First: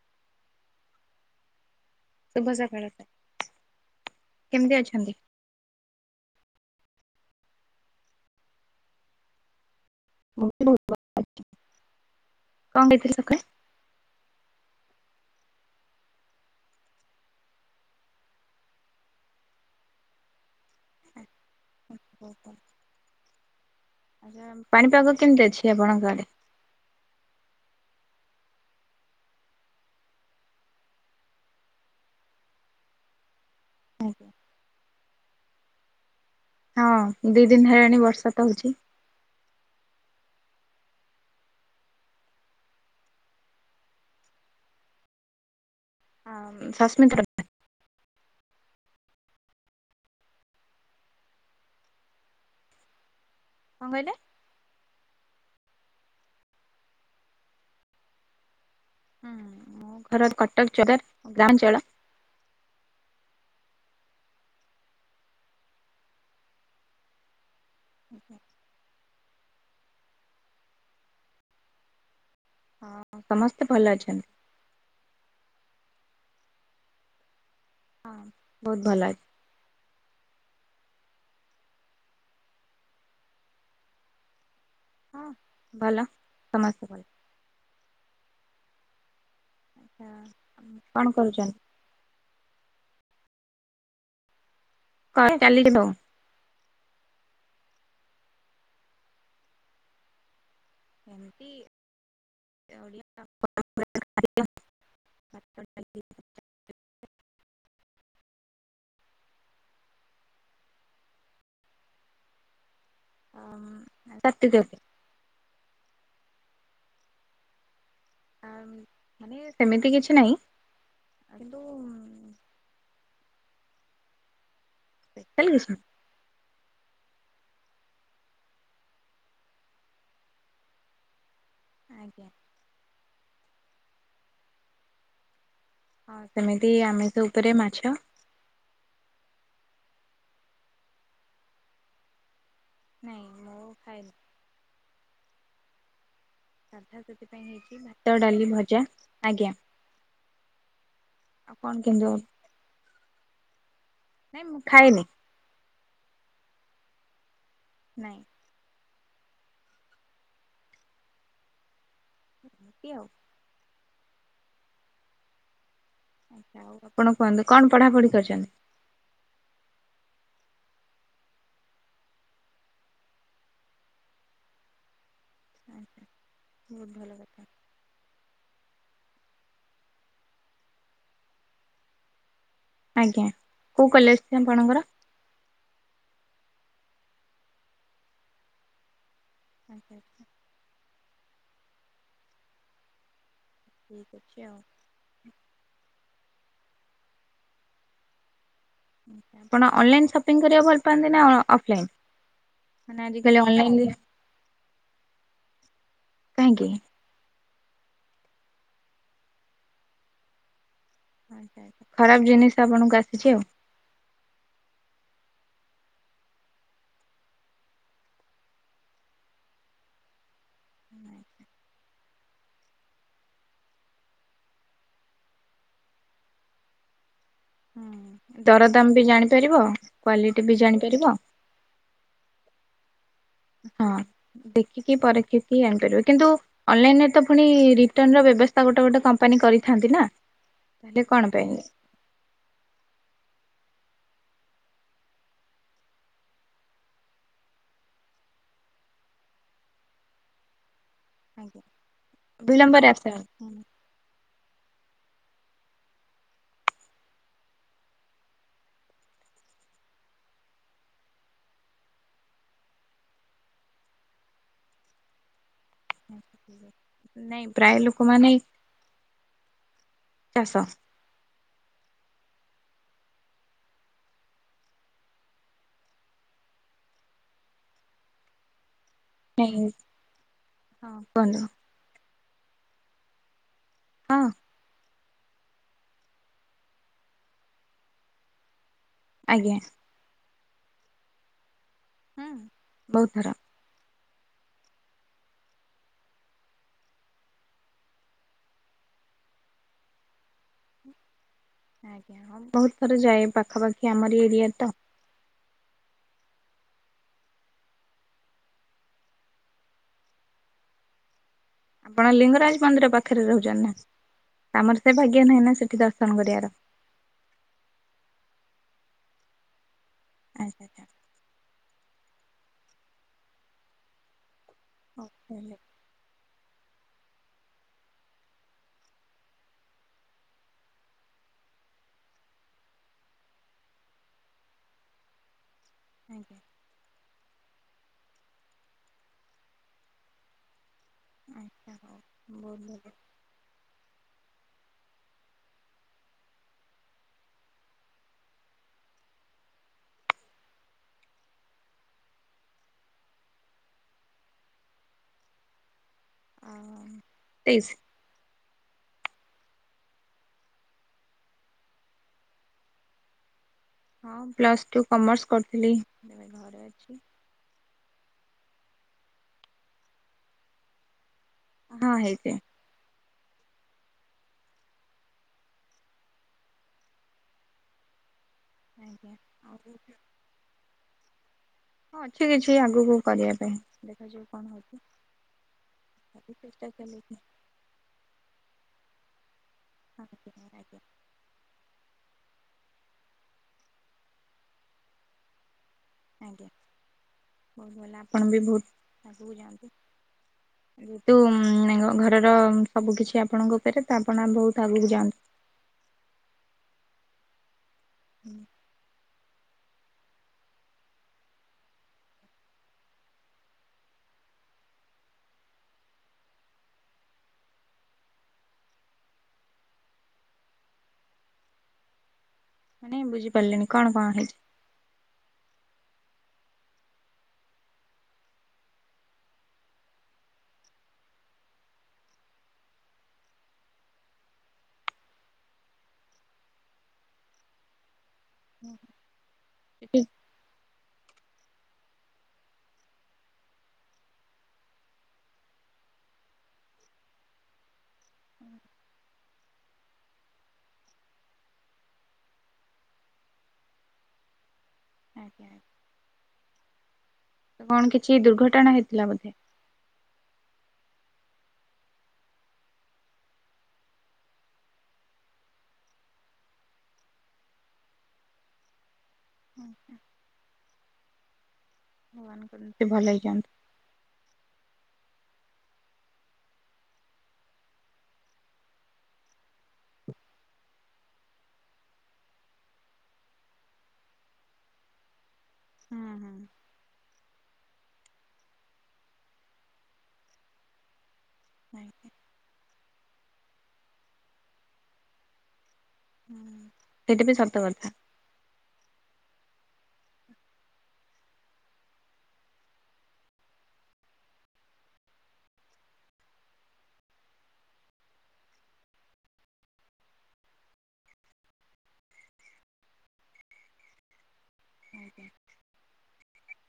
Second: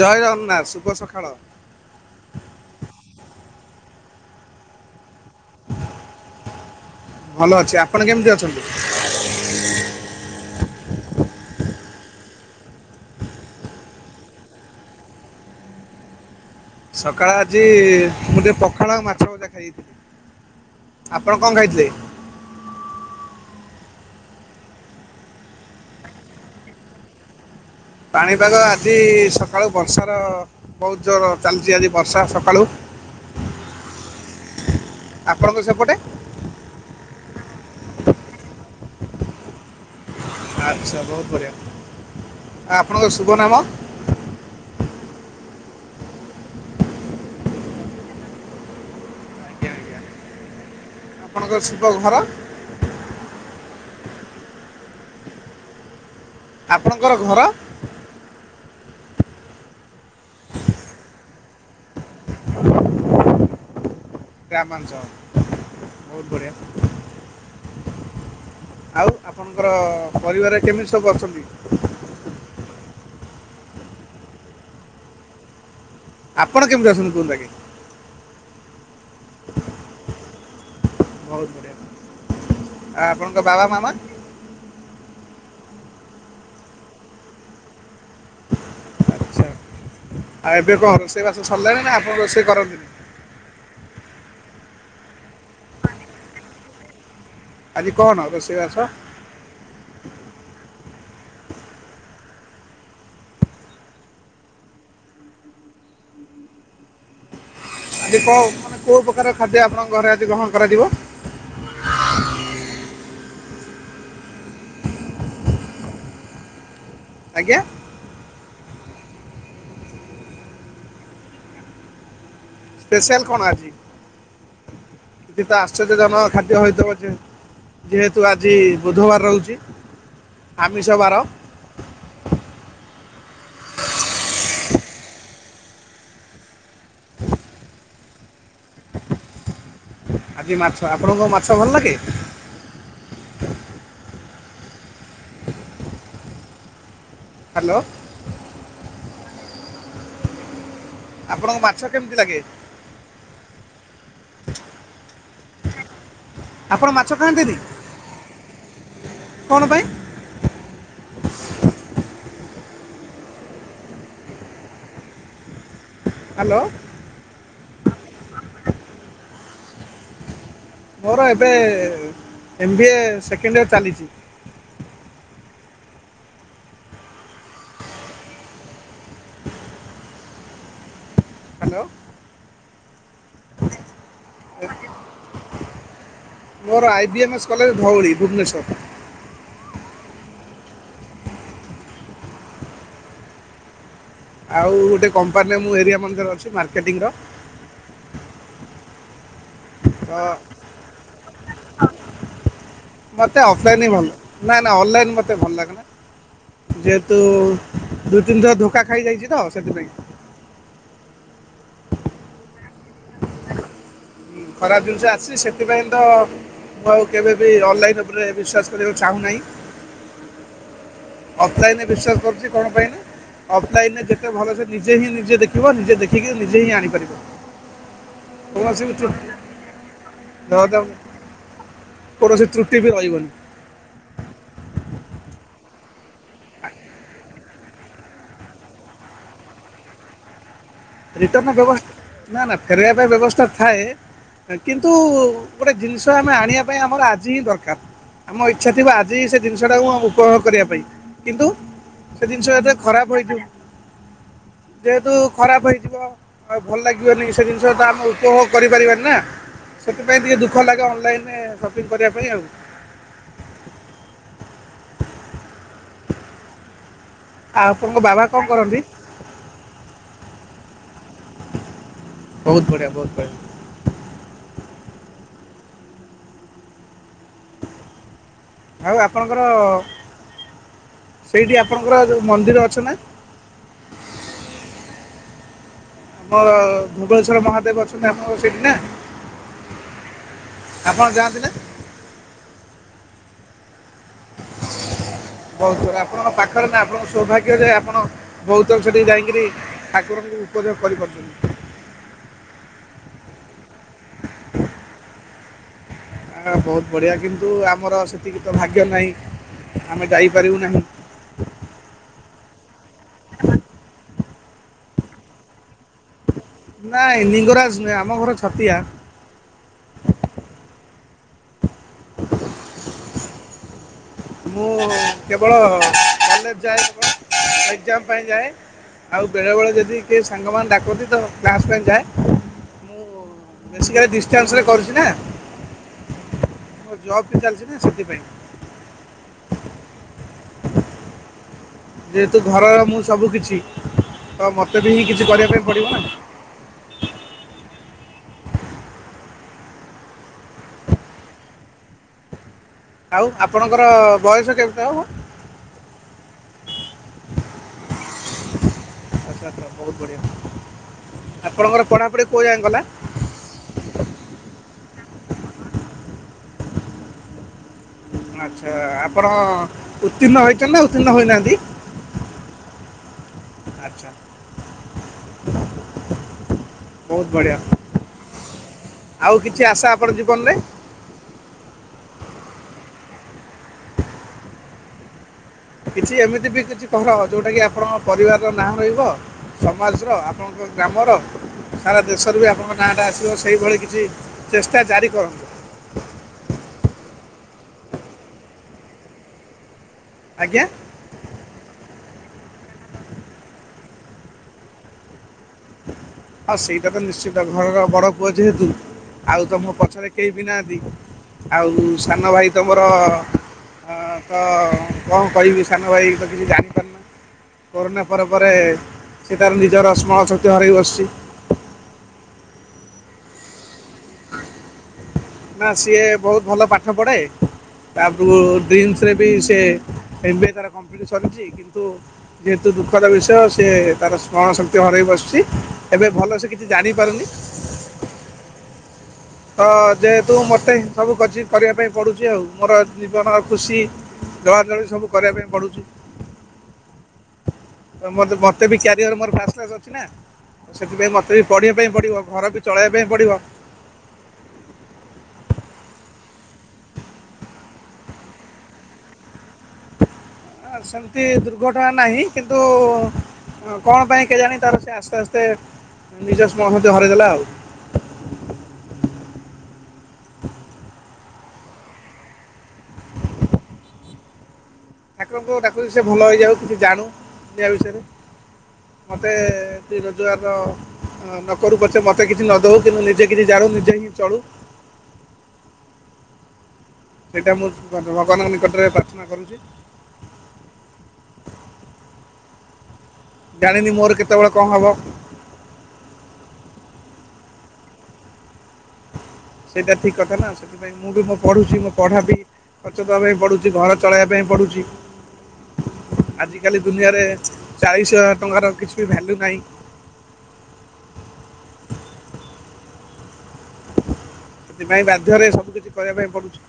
ଜୟ ଜଗନ୍ନାଥ ଶୁଭ ସଖାଳ। ଶୁଭ ସକାଳ ତ କେମିତି ଅଛନ୍ତି? ଭଲ ଅଛି ଆପଣ କେମିତି ଅଛନ୍ତି? ମୁଁ ବି ବହୁତ୍ ଭଲ ଅଛି କଣ ଖାଇଥିଲେ ସକାଳେ? ସକାଳେ ଆଜି ମୁଁ ଟିକେ ପଖାଳ ଆଉ ମାଛ ଭଜା ଖାଇଦେଇଥିଲି। ଆପଣ କଣ ଖାଇଥିଲେ? ବ [unintelligible] ଆଚ୍ଛା ପାଣିପାଗ କେମିତି ଅଛି ଆପଣଙ୍କ ଆଡେ? ପାଣିପାଗ ଆଜି ସକାଳୁ ବର୍ଷାର ବହୁତ ଜୋର୍ ଚାଲିଚି ଆଜି ବର୍ଷା ସକାଳୁ। ଆପଣଙ୍କ ସେପଟେ? ହଁ ଦି ଦିନ ହେଲାଣି ବର୍ଷା ତ ହଉଛି। ଆଚ୍ଛା ବହୁତ ବଢିଆ ଆ ଆପଣଙ୍କ ଶୁଭ ନାମ? ହଁ ସସ୍ମିିତା ଆଜ୍ଞା ଆଜ୍ଞା ଆପଣଙ୍କର ଶିବ ଘର କଣ କହିଲେ? ଆପଣଙ୍କର ଘର? ହୁଁ ମୋ ଘର କଟକ ସଦର ଗାଁ ମାଞ୍ଚଳ। ଗ୍ରାମାଞ୍ଚଳ ବହୁତ ବଢ଼ିଆ। ଆଜ୍ଞା। ଆଉ ଆପଣଙ୍କର ପରିବାରରେ କେମିତି ସବୁ ଅଛନ୍ତି? ହଁ ସମସ୍ତେ ଭଲ ଅଛନ୍ତି। ଆପଣ କେମିତି ଅଛନ୍ତି କୁହନ୍ତୁ ଆଗେ? ହଁ ବହୁତ ଭଲ ଅଛି। ବହୁତ ବଢ଼ିଆ ଆ ଆପଣଙ୍କ ବାବା ମାମା ହଁ ଭଲ ସମସ୍ତେ ଭଲ। ଆଚ୍ଛା ଆଚ୍ଛା, ଆଉ ଏବେ କଣ ରୋଷେଇ ବାସ ସରିଲାଣି ନା ଆପଣ ରୋଷେଇ କରନ୍ତିନି? କଣ ଚାଲିଛି ସବୁ? ଆଜି କଣ ହେବ ରୋଷେଇ ବାସ? ଏମିତି [unintelligible] ଆଜି କ ମାନେ କୋଉ ପ୍ରକାର ଖାଦ୍ୟ ଆପଣଙ୍କ ଘରେ ଆଜି ଗ୍ରହଣ କରାଯିବ? ହଁ କାଟିଦିଅନ୍ତୁ। ଆଜ୍ଞା। ମାନେ ସେମିତି କିଛି ନାହିଁ କିନ୍ତୁ। ସ୍ପେସିଆଲ୍ କଣ ଆଜି କିଛି ସ୍ପେଶାଲ ତ କିଛି ଆଶ୍ଚର୍ଯ୍ୟଜନକ ଖାଦ୍ୟ ହୋଇଥିବ ବୋଧେ ପଛେ ଯେହେତୁ ଆଜି ବୁଧବାର ରହୁଛି। ଆମିଷ ବାର ଆଜ୍ଞା। ହଁ ସେମିତି ଆମିଷ ଉପରେ ମାଛ। ଆଜି ମାଛ ଆପଣକୁଙ୍କ ମାଛ ଭଲ ଲାଗେ? ନାଇଁ ମୁଁ ଖାଏନି। ହ୍ୟାଲୋ ଭାତ ଡାଲି ଭଜା ଆଜ୍ଞା। ଆଉ ଆପଣଙ୍କୁ ମାଛ କଣ କେମିତି ଲାଗେ? ନାଇଁ ମୁଁ ଖାଏନି। ଆପଣ ମାଛ ଖାନ୍ତିନି? ନାଇଁ। କଣ ପାଇଁ? ଏମିତି ଆଉ। ହ୍ୟାଲୋ ଆପଣ କୁହନ୍ତୁ କଣ ପଢାପଢି କରିଚନ୍ତି? ମୋର ଏବେ M B A second year ଚାଲିଚି। ଆଜ୍ଞା ବହୁତ ଭଲ କଥା। ହାଲୋ। ଆଜ୍ଞା କୋଉ କଲେଜଟା ଆପଣଙ୍କର? ମୋର I B M S college Dhauli, Bhubaneswar. [unintelligible] ଠିକ୍ ଅ ଆଉ ଗୋଟେ କମ୍ପାନୀର ଏରିଆ ମାନଜର ଅଛି ମାର୍କେଟିଙ୍ଗର। ଆପଣ ଅନଲାଇନ ତ ସପିଂ କରିବାକୁ ଭଲ ପାଆନ୍ତି ନା ଅ ଅ ଅଫଲାଇନ୍? ମତେ ଅଫଲାଇନ୍ ହିଁ ଭଲ ନାଇଁ ନଁ ଅନଲାଇନ୍ ମତେ ଭଲ କାହିଁକି? ଲାଗେନା ଯେ ତୁ ଦୁଇ ତିନିଥର ଧୋକା ଖାଇଯାଇଛି ତ ସେଥିପାଇଁ। ଖରାପ ଜିନିଷ ଆପଣଙ୍କୁ ଆସିଛି ଆଉ। ଖରାପ ଜିନିଷ ଆସିଛି ସେଥିପାଇଁ ତ ମୁଁ ଆଉ କେବେ ବି ଅନଲାଇନ୍ ଉପରେ ବିଶ୍ୱାସ କରିବାକୁ ଚାହୁଁନାହିଁ। ହୁଁ। ଅଫ୍ଲାଇନରେ ବିଶ୍ଵାସ କରୁଛି କଣ ପାଇଁ ନା ଅଫଲାଇନ ରେ ଯେତେ ଭଲ ସେ ନିଜେ ହିଁ ନିଜେ ଦେଖିବ ନିଜେ ଦେଖିକି ନିଜେ ହିଁ ଆଣିପାରିବ। ହୁଁ କୌଣସି ଦରଦାମ ବି ତ୍ରୁଟି ଜାଣିପାରିବ କ୍ଵାଲିଟି ବି ଧର ତ ଜାଣିପାରିବ। କୌଣସି ତ୍ରୁଟି ବି ରହିବନି। ହଁ ଦେଖିକି ପରକ୍ଷିକି ଆଣିପାରିବ କିନ୍ତୁ ଅନଲାଇନରେ ତ ପୁଣି ରିଟର୍ନଣ ର ବ୍ୟବସ୍ଥା ଗୋଟେ ଗୋଟେ କମ୍ପାନୀ କରିଥାନ୍ତି ନା। ତାହେଲେ କଣ ପାଇଁ ରିଟର୍ନ ର ବ୍ୟବସ୍ ନା ନା ଫେରାଇବା ପାଇଁ ବ୍ୟବସ୍ଥା ଥାଏ। କିନ୍ତୁ ଗୋଟେ ଜିନିଷ ଆମେ ଆଣିବା ପାଇଁ ଆମର ଆଜି ହିଁ ଦରକାର। ଆମ ଇଚ୍ଛା ଥିବ ଆଜି ସେ ଜିନିଷଟାକୁ ଉପଭୋଗ କରିବା ପାଇଁ। କିନ୍ତୁ ସେ ଜିନିଷ ଏତେ ବିଳମ୍ବରେ ଆସେ ଖରାପ ହୋଇଥି ଯେହେତୁ ଖରାପ ହେଇ ବ ଆଉ ଭଲ ଲାଗିବନି ସେ ଜିନିଷଟା ଆମେ ଉପଭୋଗ କରିପାରିବାନି ନା। ସେଥିପାଇଁ ଟିକେ ଦୁଃଖ ଲାଗେ ଅନଲାଇନରେ ସପିଙ୍ଗ କରିବା ପାଇଁ ଆଉ। ନାଇଁ ଆଉ ପ୍ରାୟ ଆପଣଙ୍କ ବାବା ଲୋକମାନେ କଣ କରନ୍ତି ଚାଷ ବହୁତ ବଢ଼ିଆ ବହୁତ ବଆ। ଆଉ ଆପଣଙ୍କର ନାଇଁ ହଁ କୁହନ୍ତୁ ସେଇଠି ଆପଣଙ୍କର ଯୋଉ ମନ୍ଦିର ଅଛ ନା? ହଁ। ଆମର ଧୁବଳେଶ୍ଵର ମହାଦେବ ଅଛନ୍ତି ଆପଣଙ୍କ ସେଇଠି ନା। ଆଜ୍ଞା। ଆପଣ ଯାଆନ୍ତି ନା? ହୁଁ ବହୁତ ଥର। ହ ବହୁତ ଆପଣଙ୍କ ପାଖରେ ନା ଆପଣଙ୍କ ସୌଭାଗ୍ୟ ଯେ ଆପଣ ବହୁତ ଥର ସେଠିକି ଯାଇଙ୍କିରି ଠାକୁରଙ୍କ ଉପଯୋଗ କରିପାରୁଛନ୍ତି। ଆଜ୍ଞା ହଁ ବହୁତ ଥର ଯାଏ ପାଖାପାଖି ଆମରି ଏରିଆ ତ। ଆଉ ବହୁତ ବଢ଼ିଆ କିନ୍ତୁ ଆମର ସେତିକି ତ ଭାଗ୍ୟ ନାହିଁ ଆମେ ଯାଇପାରିବୁ ନାହିଁ। ଆପଣ ଲିଙ୍ଗରାଜ ମନ୍ଦିର ପାଖରେ ରହୁଛନ୍ତି ନା ଆମର ସେ ଭାଗ୍ୟ ନାହିଁ ନା ସେଠି ଦ ର୍ଶନ କରିବାର। ନାଇଁ ନିଙ୍ଗରାଜ ନୁଏ ଆମ ଘର ଛତିଆ। ଆ ଚା ଚା ମୁଁ ହଉ ତାହେଲେ କେବଳ କଲେଜ ଯାଏ କେବଳ ଏକ୍ଜାମ ପାଇଁ ଯାଏ। ଆଉ ବେଳେବେଳେ ଯଦି କିଏ ସାଙ୍ଗମାନେ ଡ଼ାକନ୍ତି ତ କ୍ଲାସ୍ ପାଇଁ ଯାଏ ମୁଁ ବେଶୀକାଲି ଡିଷ୍ଟାନ୍ସରେ କରୁଛି ନା। ଆଜ୍ଞା। ମୋ ଜବ୍ ବି ଚାଲିଚି ନା ସେଥିପାଇଁ। ଓ ହ। ଯେହେତୁ ଘରର ମୁଁ ସବୁ କିଛି ତ ମତେ ବି ହିଁ କିଛି କରିବା ପାଇଁ ପଡିବ ନା। ଆଉ ଆପଣଙ୍କର ବୟସ କେମ ତେ ହବ। ଆଁ ତେଇସି। ଆଛା ଆଛା ବହୁତ ବଢିଆ ଆପଣଙ୍କର ପଢାପଢି କୋଉ ଯାକେଁ ଗଲା। ହଁ ପ୍ଲସ ଟୁ କମର୍ସ କରୁଥିଲି ଏବେ ଘରେ ଅଛି। ଆଚ୍ଛା ଆପଣ ଉତ୍ତୀର୍ଣ୍ଣ ହୋଇଛନ୍ତି ନା ଉତ୍ତୀର୍ଣ୍ଣ ହୋଇନାହାନ୍ତି। ହଁ ହେଇଚି। ଆଛା ବହୁତ ବଢ଼ିଆ। ଆଉ କିଛି ଆଶା ଆପଣ ଜୀବନ ରେ। ହଁ ଅଛି କିଛି ଆଗକୁ କରିବା ପାଇଁ ଦେଖାଯାଉ କଣ ହେଉଚି। କିଛି ଏମିତି ବି କିଛି କର ଯୋଉଟା କି ଆପଣଙ୍କ ପରିବାର ର ନାଁ ରହିବ। ସମାଜର ଆଜ୍ଞା ଆପଣଙ୍କ ଆଜ୍ଞା ଗ୍ରାମର। ସାରା ଦେଶରେ ବି ଆପଣଙ୍କ ନାଁଟା ଆସିବ ସେହିଭଳି କିଛି ଚେଷ୍ଟା ଜାରି କରନ୍ତୁ। ଆଜ୍ଞା ବହୁତ ଭଲ ଆପଣ ବି ବହୁତ ଆଗକୁ ଯାଆନ୍ତୁ। ଆଜ୍ଞା। ଯେହେତୁ ଘରର ସବୁ କିଛି ଆପଣଙ୍କ ଉପରେ ତ ଆପଣ ବହୁତ ଆଗକୁ ଯାଆନ୍ତୁ। ଆ ସେଇଟା ତ ନିଶ୍ଚିତ ଘର ର ବଡ଼ପୁଅ ଯେହେତୁ ଆଉ ତ ମୋ ପଛରେ କେହି ବି ନାହାଁନ୍ତି ଆଉ ସାନ ଭାଇ ତ ମୋର ଅ କ କଣ କହିବି ସାନ ଭାଇ ତ କିଛି ଜାଣି କରୋନା ପରେ ପରେ ସେ ତାର ନିଜର ସ୍ମରଣ ଶକ୍ତି ହରେଇ ବସିଚି। ମାନେ ବୁଝି ପାରିଲିନି କଣ କଣ ହେଇଚି। ନା ସିଏ ବହୁତ ଭଲ ପାଠ ପଢେ। ତାପରକୁ ଡ୍ରିମ୍ସରେ ବି ସେ ଏମ୍ ବି ଏଇ ତାର କମ୍ପ୍ଲିଟ ସରିଚି କିନ୍ତୁ? ଯେହେତୁ ଦୁଃଖର ବିଷୟ ସିଏ ତାର ସ୍ମରଣ ଶକ୍ତି ହରେଇ ବସିଚି ଏବେ ଭଲସେ କିଛି ଜାଣିପାରୁନି। ହୁଁ ହୁଁ। ତ ଯେହେତୁ ମୋତେ ସବୁ କଛି କରିବା ପାଇଁ ପଡୁଚି ଆଉ ମୋର ଜୀବନ ଖୁସି ଜଳାଞ୍ଜଳି ସବୁ କରିବା ପାଇଁ ପଡ଼ୁଛି। ତ ମ ମତେ ବି କ୍ୟାରିୟର ମୋର ଫାଷ୍ଟ କ୍ଲାସ ଅଛି ନା ତ ସେଥିପାଇଁ ମତେ ବି ପଢିବା ପାଇଁ ପଡିବ ଘର ବି ଚଳେଇବା ପାଇଁ ପଡିବ। ଆଜ୍ଞା। ତ କଣ କିଛି ଦୁର୍ଘଟଣା ହେଇଥିଲା ବୋଧେ। ଅ ସେମିତି ଦୁର୍ଘଟଣା ନାହିଁ କିନ୍ତୁ? ହଁ କଣ ପାଇଁ କେଜାଣି ତାର ସେ ଆସ୍ତେ ଆସ୍ତେ ନିଜ ସ୍ମରଣ ଶକ୍ତି ହରେଇଦେଲା ଆଉ। ହଁ ହୁଁ। ଭଗବାନ କରନ୍ତୁ ଭଲ ହେଇଯାଆନ୍ତୁ। ଠାକୁରଙ୍କୁ ଡାକୁଚି ସେ ଭଲ ହେଇଯାଉ କିଛି ଜାଣୁ ଦୁନିଆ ବିଷୟରେ। ମୋତେ ସେ ରୋଜଗାର ହଁ ନ କରୁ ପଛେ ମୋତେ କିଛି ନ ଦେଉ କିନ୍ତୁ ନିଜେ କିଛି ଜାଣୁ ନିଜେ ହିଁ ଚଳୁ। ହୁଁ ହୁଁ। ସେଇଟା ମୁଁ ଭ ଭଗବାନଙ୍କ ନିକଟରେ ପ୍ରାର୍ଥନା କରୁଚି। ଆଜ୍ଞା। ଜାଣିନି ମୋର କେତେବେଳେ କଣ ହବ। ହଁ ସେଇଟା ବି ସତ କଥା। ସେଇଟା ଠିକ କଥା ନା ସେଠି ପାଇଁ ମୁଁ ବି ମୋ ପଢ଼ୁଛି ମୋ ପଢ଼ା ବି ଖର୍ଚ୍ଚ ଦବା ପାଇଁ ପଢ଼ୁଚି ଘର ଚଳାଇବା ପାଇଁ ପଡ଼ୁଚି। ଆଜିକାଲି ଦୁନିଆରେ ଚାଳିଶି ହଜାର ଟଙ୍କାର କିଛି ବି ଭାଲ୍ୟୁ ନାହିଁ। ସେଥିପାଇଁ ଆଜ୍ଞା ବାଧ୍ୟରେ ସବୁ କିଛି କରିବା ପାଇଁ ପଡୁଚି।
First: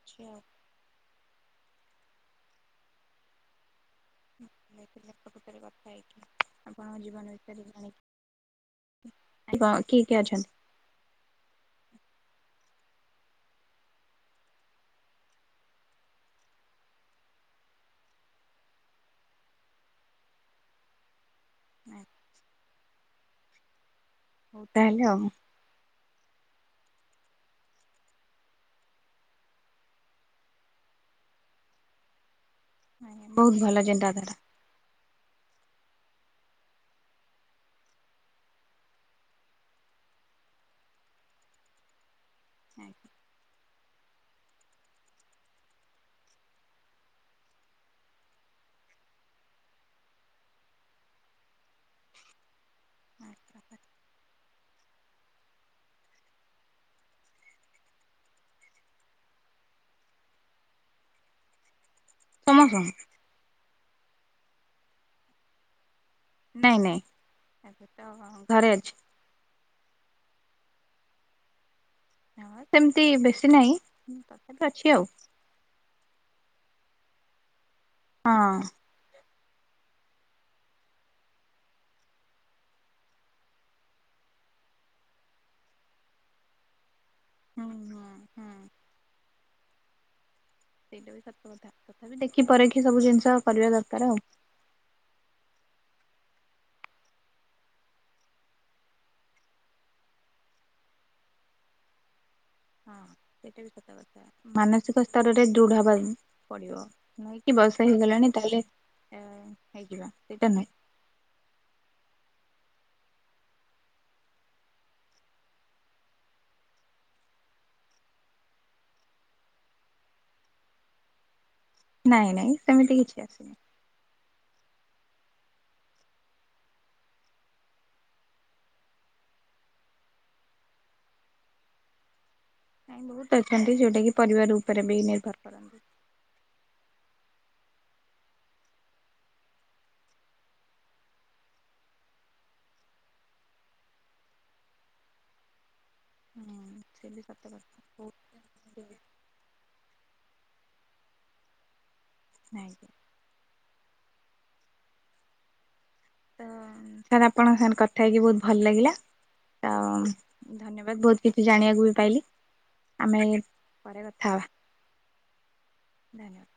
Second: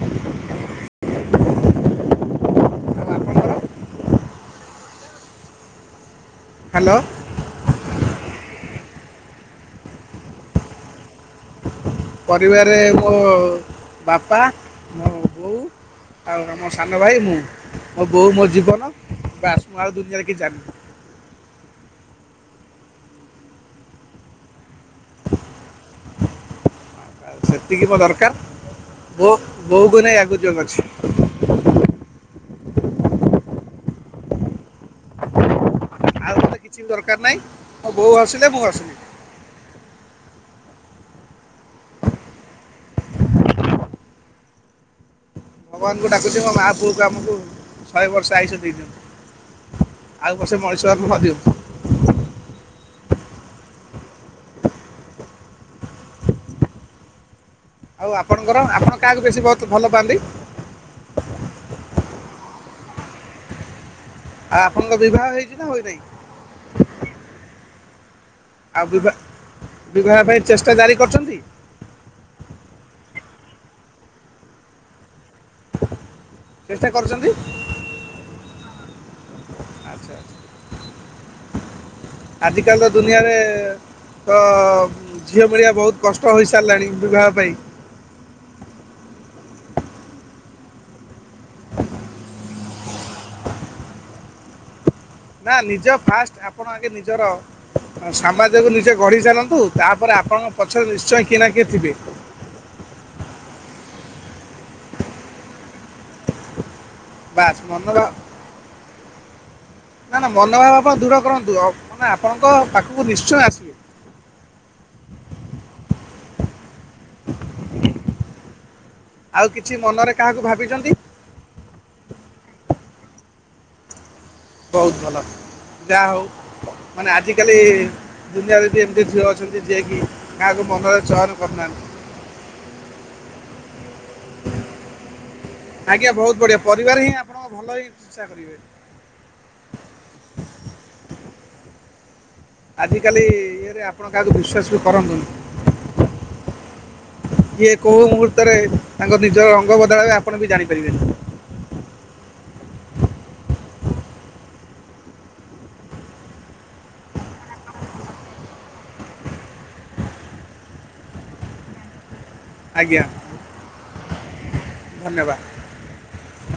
ଆଚ୍ଛା। ଆଉ ଆପଣଙ୍କର ଲଙ୍କିତରେ କଥା ହେଇଛି ହ୍ୟାଲୋ ଆପଣଙ୍କ ଜୀବନ ବିଷାରିକି ଜଣିିକି [inaudible] ଆ କିଏ କିଏ ଅଛନ୍ତି? ପରିବାରରେ ମୋ ବାପା ମୋ ବୋଉ ଆଉ ଆମ ସାନ ଭାଇ ମୁଁ ମୋ ବୋଉ ମୋ ଜୀବନ ବାସ ମୁଁ ଆଉ ଦୁନିଆରେ କିଛି ଜାଣିନି। ଆଁ ହଉ ତାହେଲେ ଆଉ। ସେତିକି ମୋ ଦରକାର ବୋଉ ବୋଉକୁ ନେଇ ଆଗକୁ ଜୀବନ ଅଛି। ବହୁତ ଭଲ ଚିନ୍ତାଧାରା। ଆଉ କିଛି ବି ଦରକାର ନାହିଁ ମୋ ବୋଉ ହସିଲେ ମୁଁ ହସିବି। ଆଜ୍ଞା। ଭଗବାନଙ୍କୁ ଡାକୁଛି ମୋ ମାଆ ପୁଅକୁ ଆମକୁ ଶହେ ବର୍ଷ ଆୟୁଷ ଦେଇଦିଅନ୍ତୁ। ଆଉ ବର୍ଷେ ମଣିଷ ଜନ୍ମ ଦିଅନ୍ତୁ। [inaudible] ଆଉ ଆପଣଙ୍କର ଆପଣ କାହାକୁ ବେଶୀ ବହୁତ ଭଲ ପାଆନ୍ତି? ସମ [unintelligible] ଆଉ ଆପଣଙ୍କ ବିବାହ ହେଇଛି ନା ହୋଇନାହିଁ? ନାଇଁ ନାଇଁ ତ ଘରେ ଆଉ ଅଛି। ବିବା ବିବାହ ପାଇଁ ଚେଷ୍ଟା ଜାରି କରୁଛନ୍ତି? ହଁ ସେମିତି ବେଶୀ ନାହିଁ ତଥାପି ଅଛି ଆଉ। ଚେଷ୍ଟା କରୁଛନ୍ତି। ହଁ। ଆଚ୍ଛା ଆଚ୍ଛା। ଆଜିକାଲି ତ ଦୁନିଆରେ ତ ଝିଅ ମିଳିବା ବହୁତ କଷ୍ଟ ହୋଇସାରିଲାଣି ବିବାହ ପାଇଁ। ହୁଁ ହୁଁ ହୁଁ ସେଇଟା ବି ସତ କଥା ତଥାପି ଦେଖି ପରଖି ସବୁ ଜିନିଷ କରିବା ଦରକାର ଆଉ। ନା ନିଜ ଫାଷ୍ଟ ଆପଣ ଆଗେ ନିଜର ସାମାଜକୁ ନିଜେ ଗଢି ଚାଲନ୍ତୁ ତାପରେ ଆପଣଙ୍କ ପଛରେ ନିଶ୍ଚୟ କିଏ ନା କିଏ ଥିବେ। ହଁ ସେଇଟା ବି ସତ କଥା ମାନସିକ ସ୍ତରରେ ଦୃଢ ହବା ପଡିବ। ନେଇକିି ବାସ୍ ମନ ବର୍ଷେ ବା- ହେଇଗଲାଣି ତାହେଲେ ଏ ହେଇଯିବା ନା ନା ସେଇଟା ନୁହେଁ ମନୋଭାବ ଆପଣ ଦ୍ରୁଢ କରନ୍ତୁ ଅ ମାନେ ଆପଣଙ୍କ ପାଖକୁ ନିଶ୍ଚୟ ଆସି ଆଉ କିଛି ମନରେ କାହାକୁ ଭାବିଛନ୍ତି? ନାଇଁ ନାଇଁ ସେମିତି କିଛି ଆସିନି। ବହୁତ ଭଲ ଯାହା ହଉ ମାନେ ଆଜିକାଲି ଦୁନିଆରେ ବି ଏମିତି ଝିଅ ଅଛନ୍ତି ଯିଏ କି କାହାକୁ ମନରେ ଚୟନ କରୁନାହାନ୍ତି। ବହୁତ ଅଛନ୍ତି ଯଉଟା କିି ପରିବାର ଉପରେ ବି ନିର୍ଭର କର ଆଜ୍ଞା ବହୁତ ବଢିଆ ପରିବାର ହିଁ ଆପଣଙ୍କ ଭଲ ହିଁ ଇଚ୍ଛା କରିବେ। ଆଜିକାଲି ଇଏରେ ଆପଣ କାହାକୁ ବିଶ୍ୱାସ ବି କରନ୍ତୁନି। ହୁଁ। ସେ ବି ସତ କିଏ କୋଉ କଥା ମୁହୂର୍ତ୍ତରେ ତାଙ୍କ ନିଜର ରଙ୍ଗ ବଦାଳବେ ଆପଣ ବି ଜାଣିପାରିବେନି। ଆଜ୍ଞା [inaudible] ତ ସାର୍ ଆପଣଙ୍କ ସାଙ୍ଗରେ କଥା ହେଇକି ବହୁତ ଭଲ ଲାଗିଲା। ତ ଧନ୍ୟବାଦ ବହୁତ କିଛି ଜାଣିବାକୁ ବି ପାଇଲି। ଆଜ୍ଞା ଆମେ ପରେ କଥା ହବା। ଧନ୍ୟବାଦ ଧନ୍ୟବାଦ।